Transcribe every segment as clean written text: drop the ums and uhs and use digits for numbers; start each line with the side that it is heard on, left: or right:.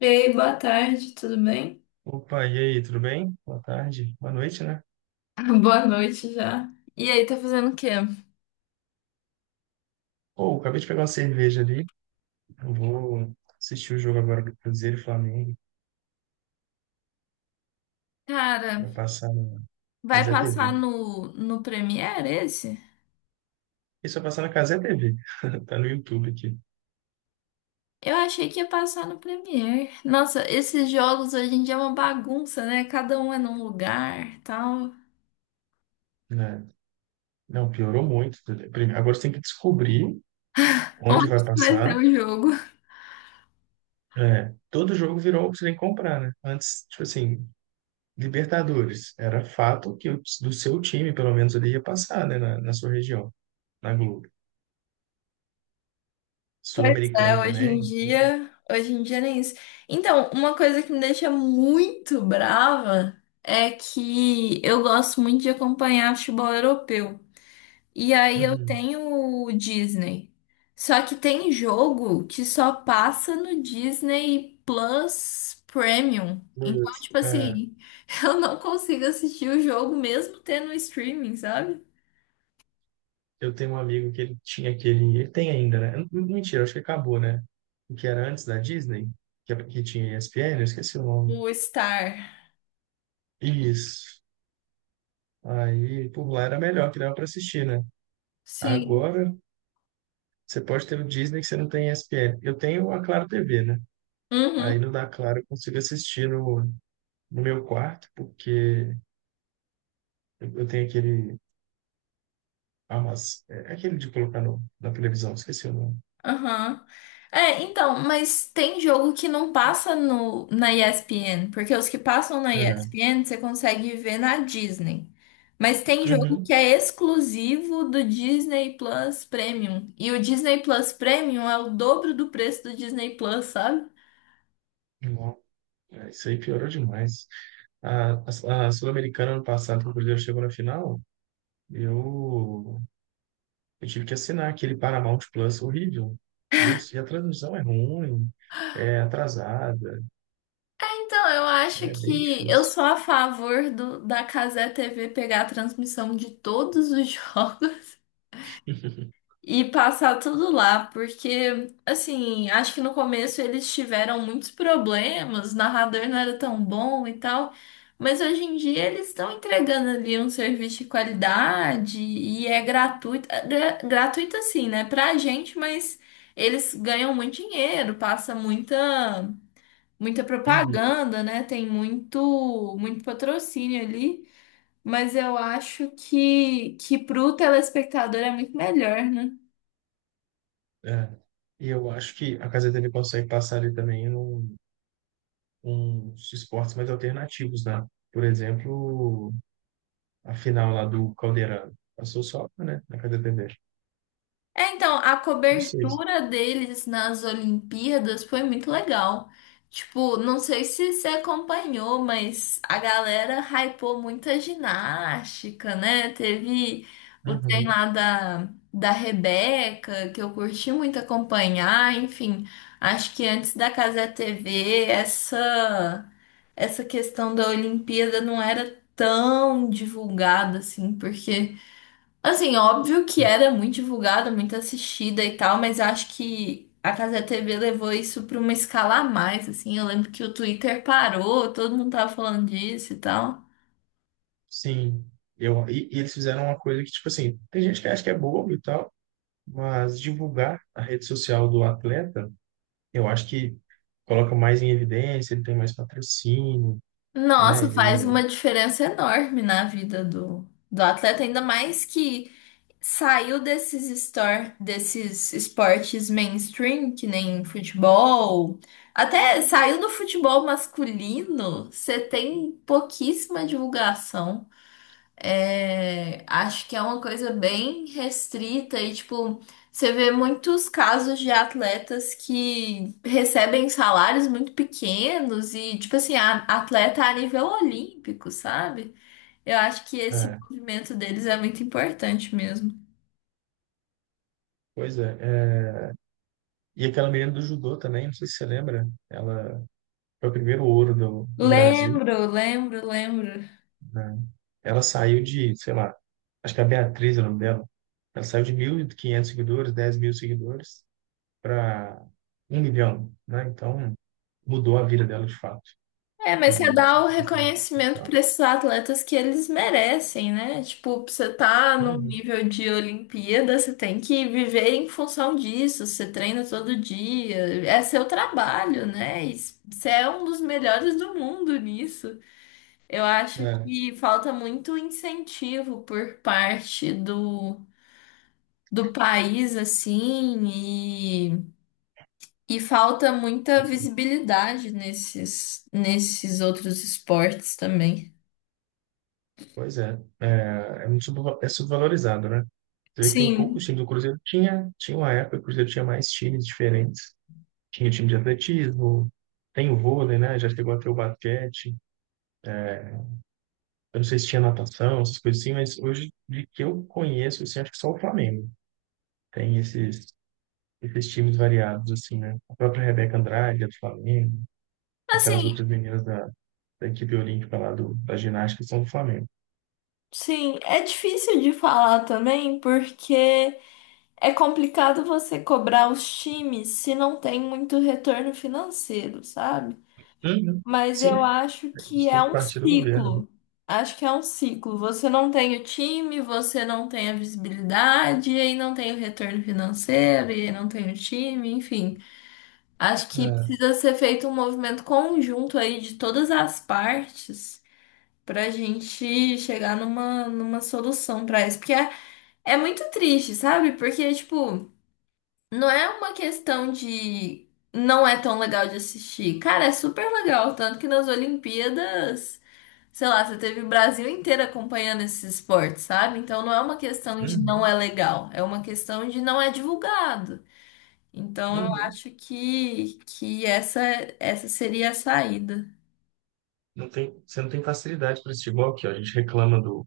left: Ei, boa tarde, tudo bem?
right: Opa, e aí, tudo bem? Boa tarde, boa noite, né?
left: Boa noite já. E aí, tá fazendo o quê?
right: Pô, acabei de pegar uma cerveja ali. Eu vou assistir o jogo agora do Cruzeiro e Flamengo.
left: Cara,
right: Vai passar na
left: vai
right: Cazé
left: passar
right: TV.
left: no Premiere esse?
right: Isso vai passar na Cazé TV. Tá no YouTube aqui,
left: Eu achei que ia passar no Premiere. Nossa, esses jogos hoje em dia é uma bagunça, né? Cada um é num lugar, tal.
right: né? Não, piorou muito. Agora você tem que descobrir onde
left: Onde
right: vai
left: que vai ter
right: passar.
left: o jogo?
right: É, todo jogo virou o que você tem que comprar, né? Antes, tipo assim, Libertadores. Era fato que do seu time, pelo menos, ele ia passar, né? Na sua região, na Globo.
left: Pois é,
right: Sul-Americana
left: hoje em
right: também.
left: dia, hoje em dia nem isso. Então, uma coisa que me deixa muito brava é que eu gosto muito de acompanhar futebol europeu. E aí eu
right: Uhum.
left: tenho o Disney. Só que tem jogo que só passa no Disney Plus Premium. Então,
right: Putz,
left: tipo
right: é,
left: assim, eu não consigo assistir o jogo mesmo tendo o streaming, sabe?
right: eu tenho um amigo que ele tinha aquele. Ele tem ainda, né? Mentira, acho que acabou, né? O que era antes da Disney, que tinha ESPN, eu esqueci o nome.
left: O Star.
right: Isso. Aí, por lá era melhor, que dava para assistir, né?
left: Sim.
right: Agora, você pode ter o Disney que você não tem ESPN. Eu tenho a Claro TV, né? Aí
left: Uhum.
right: no da Claro eu consigo assistir no meu quarto, porque eu tenho aquele. Ah, mas é aquele de colocar no, na televisão, esqueci o nome.
left: Aham. É, então, mas tem jogo que não passa no, na ESPN, porque os que passam na
right: É.
left: ESPN você consegue ver na Disney. Mas tem jogo que é exclusivo do Disney Plus Premium. E o Disney Plus Premium é o dobro do preço do Disney Plus, sabe?
right: Uhum. É, isso aí piorou demais. A, a Sul-Americana, ano passado, quando o Cruzeiro chegou na final, eu, eu tive que assinar aquele Paramount Plus horrível. E a transmissão é ruim, é atrasada,
left: Então, eu acho
right: é bem
left: que eu
right: difícil.
left: sou a favor da Casé TV pegar a transmissão de todos os jogos. E passar tudo lá, porque, assim, acho que no começo eles tiveram muitos problemas, o narrador não era tão bom e tal, mas hoje em dia eles estão entregando ali um serviço de qualidade e é gratuito, é gratuito assim, né, pra gente, mas eles ganham muito dinheiro, passa muita
right: Uhum,
left: propaganda, né, tem muito patrocínio ali. Mas eu acho que pro telespectador é muito melhor, né?
right: é. E eu acho que a Casa TV consegue passar ali também uns esportes mais alternativos, né? Por exemplo, a final lá do Caldeirão. Passou só, né, na Casa TV.
left: É, então, a
right: Não sei.
left: cobertura deles nas Olimpíadas foi muito legal. Tipo, não sei se você acompanhou, mas a galera hypou muita ginástica, né? Teve o trem
right: Uhum.
left: lá da Rebeca, que eu curti muito acompanhar. Enfim, acho que antes da Cazé TV, essa questão da Olimpíada não era tão divulgada assim, porque. Assim, óbvio que era muito divulgada, muito assistida e tal, mas acho que a Cazé TV levou isso pra uma escala a mais, assim. Eu lembro que o Twitter parou, todo mundo tava falando disso e tal.
right: Sim, e eles fizeram uma coisa que, tipo assim, tem gente que acha que é bobo e tal, mas divulgar a rede social do atleta, eu acho que coloca mais em evidência, ele tem mais patrocínio, né?
left: Nossa, faz
right: Ele,
left: uma diferença enorme na vida do atleta, ainda mais que saiu desses, store, desses esportes mainstream, que nem futebol. Até saiu do futebol masculino, você tem pouquíssima divulgação. É, acho que é uma coisa bem restrita e, tipo, você vê muitos casos de atletas que recebem salários muito pequenos e, tipo assim, atleta a nível olímpico, sabe? Eu acho que esse
right: é,
left: movimento deles é muito importante mesmo.
right: pois é, é. E aquela menina do judô também, não sei se você lembra, ela foi o primeiro ouro do Brasil,
left: Lembro, lembro, lembro.
right: né? Ela saiu de, sei lá, acho que é a Beatriz é o nome dela, ela saiu de 1.500 seguidores, 10 mil seguidores, para 1 milhão, né? Mudou a vida dela de fato
left: É, mas você
right: também.
left: dá o reconhecimento
right: Então.
left: para esses atletas que eles merecem, né? Tipo, você tá num
right: Uhum.
left: nível de Olimpíada, você tem que viver em função disso, você treina todo dia, é seu trabalho, né? E você é um dos melhores do mundo nisso. Eu acho
right: É,
left: que falta muito incentivo por parte do, do país, assim, e. E falta muita
right: pois é.
left: visibilidade nesses outros esportes também.
right: Pois é. É, é muito é subvalorizado, né? Você vê que tem poucos
left: Sim.
right: times. O Cruzeiro tinha, tinha uma época, que o Cruzeiro tinha mais times diferentes. Tinha time de atletismo, tem o vôlei, né? Já chegou a ter o basquete. Eu não sei se tinha natação, essas coisas assim, mas hoje, de que eu conheço, assim, acho que só o Flamengo tem esses times variados, assim, né? A própria Rebeca Andrade, é do Flamengo, aquelas
left: Assim,
right: outras meninas da equipe olímpica lá da ginástica são do Flamengo.
left: sim, é difícil de falar também, porque é complicado você cobrar os times se não tem muito retorno financeiro, sabe?
right: Uhum.
left: Mas eu
right: Sim,
left: acho
right: é
left: que
right: isso,
left: é
right: tem que
left: um
right: partir do governo.
left: ciclo. Acho que é um ciclo. Você não tem o time, você não tem a visibilidade, e aí não tem o retorno financeiro, e aí não tem o time, enfim. Acho que
right: É.
left: precisa ser feito um movimento conjunto aí de todas as partes pra gente chegar numa solução pra isso. Porque é, é muito triste, sabe? Porque, tipo, não é uma questão de não é tão legal de assistir. Cara, é super legal. Tanto que nas Olimpíadas, sei lá, você teve o Brasil inteiro acompanhando esse esporte, sabe? Então não é uma questão de não
right: Uhum.
left: é legal, é uma questão de não é divulgado. Então eu
right: Uhum.
left: acho que essa seria a saída.
right: Não tem, você não tem facilidade para assistir igual aqui, ó. A gente reclama do,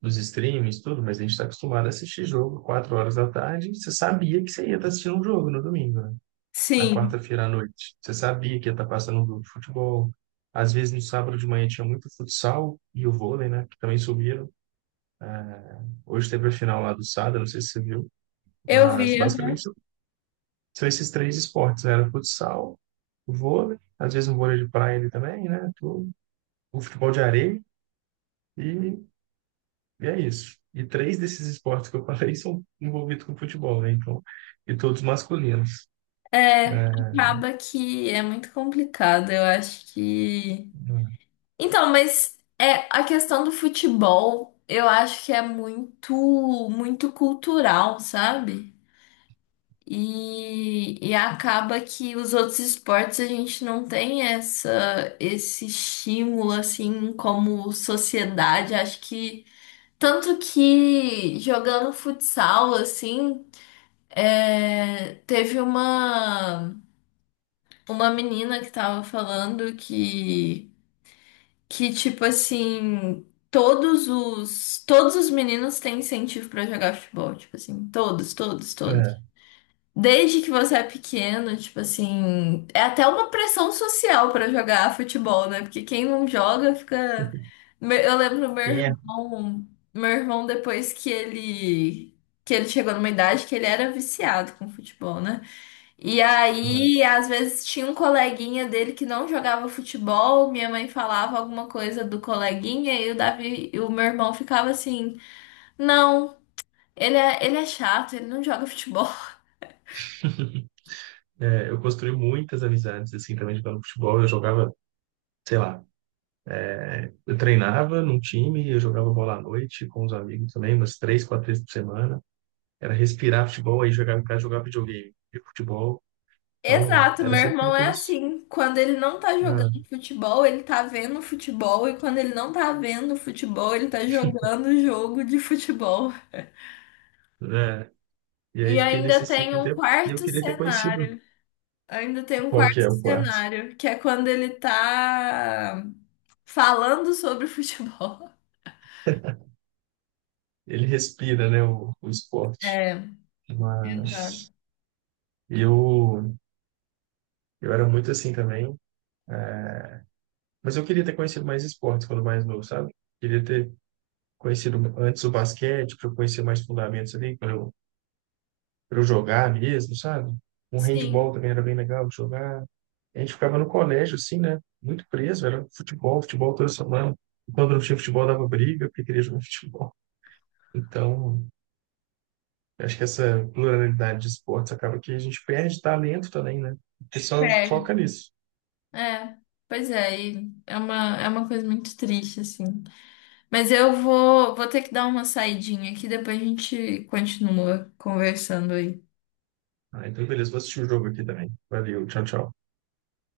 right: dos streams, tudo, mas a gente está acostumado a assistir jogo 4 horas da tarde. Você sabia que você ia estar assistindo um jogo no domingo, né? Na
left: Sim,
right: quarta-feira à noite. Você sabia que ia estar passando um jogo de futebol. Às vezes no sábado de manhã tinha muito futsal e o vôlei, né? Que também subiram. Hoje teve a final lá do Sada, não sei se você viu,
left: eu
right: mas
left: vi.
right: basicamente são esses três esportes, né? Era futsal, o vôlei, às vezes um vôlei de praia ali também, né? Tudo. O futebol de areia e, e é isso. E três desses esportes que eu falei são envolvidos com futebol, né? Então, e todos masculinos.
left: É,
right: É,
left: acaba que é muito complicado, eu acho que. Então, mas é a questão do futebol, eu acho que é muito cultural, sabe? E acaba que os outros esportes a gente não tem essa, esse estímulo assim como sociedade. Acho que tanto que jogando futsal assim, é, teve uma menina que tava falando que tipo assim, todos os meninos têm incentivo pra jogar futebol, tipo assim, todos, todos,
right: é.
left: todos. Desde que você é pequeno, tipo assim, é até uma pressão social pra jogar futebol, né? Porque quem não joga fica Eu lembro meu
right: Quem é?
left: irmão, depois que ele chegou numa idade que ele era viciado com futebol, né? E aí, às vezes tinha um coleguinha dele que não jogava futebol, minha mãe falava alguma coisa do coleguinha e o Davi, e o meu irmão ficava assim: "Não, ele é chato, ele não joga futebol".
right: É, é, eu construí muitas amizades, assim, também jogando futebol. Eu jogava, sei lá, eu treinava num time, eu jogava bola à noite com os amigos também, umas três, quatro vezes por semana. Era respirar futebol, aí jogava em casa, jogava videogame. E futebol, então,
left: Exato,
right: era
left: meu
right: sempre
left: irmão
right: muito
left: é
right: isso.
left: assim, quando ele não tá
right: Né?
left: jogando futebol, ele tá vendo futebol e quando ele não tá vendo futebol, ele tá jogando jogo de futebol.
right: Né? E aí
left: E
right: fiquei
left: ainda
right: nesse
left: tem
right: ciclo um
left: um
right: tempo e eu
left: quarto
right: queria ter conhecido
left: cenário. Ainda tem um
right: qual que é
left: quarto
right: o quarto.
left: cenário, que é quando ele tá falando sobre futebol.
right: Ele respira, né, o esporte.
left: É, exato.
right: Mas eu, eu era muito assim também. É, mas eu queria ter conhecido mais esportes quando mais novo, sabe? Queria ter conhecido antes o basquete, para eu conhecer mais fundamentos ali, quando eu para eu jogar mesmo, sabe? Um
left: Sim,
right: handball também era bem legal de jogar. A gente ficava no colégio, assim, né? Muito preso, era futebol, futebol toda semana. E quando não tinha futebol, dava briga, porque queria jogar futebol. Então, acho que essa pluralidade de esportes acaba que a gente perde talento também, né? O pessoal
left: perde.
right: foca nisso.
left: É, pois é, e é uma coisa muito triste, assim. Mas eu vou, vou ter que dar uma saidinha aqui, depois a gente continua conversando aí.
right: Ah, então, beleza, vou assistir o jogo aqui também. Valeu, tchau, tchau.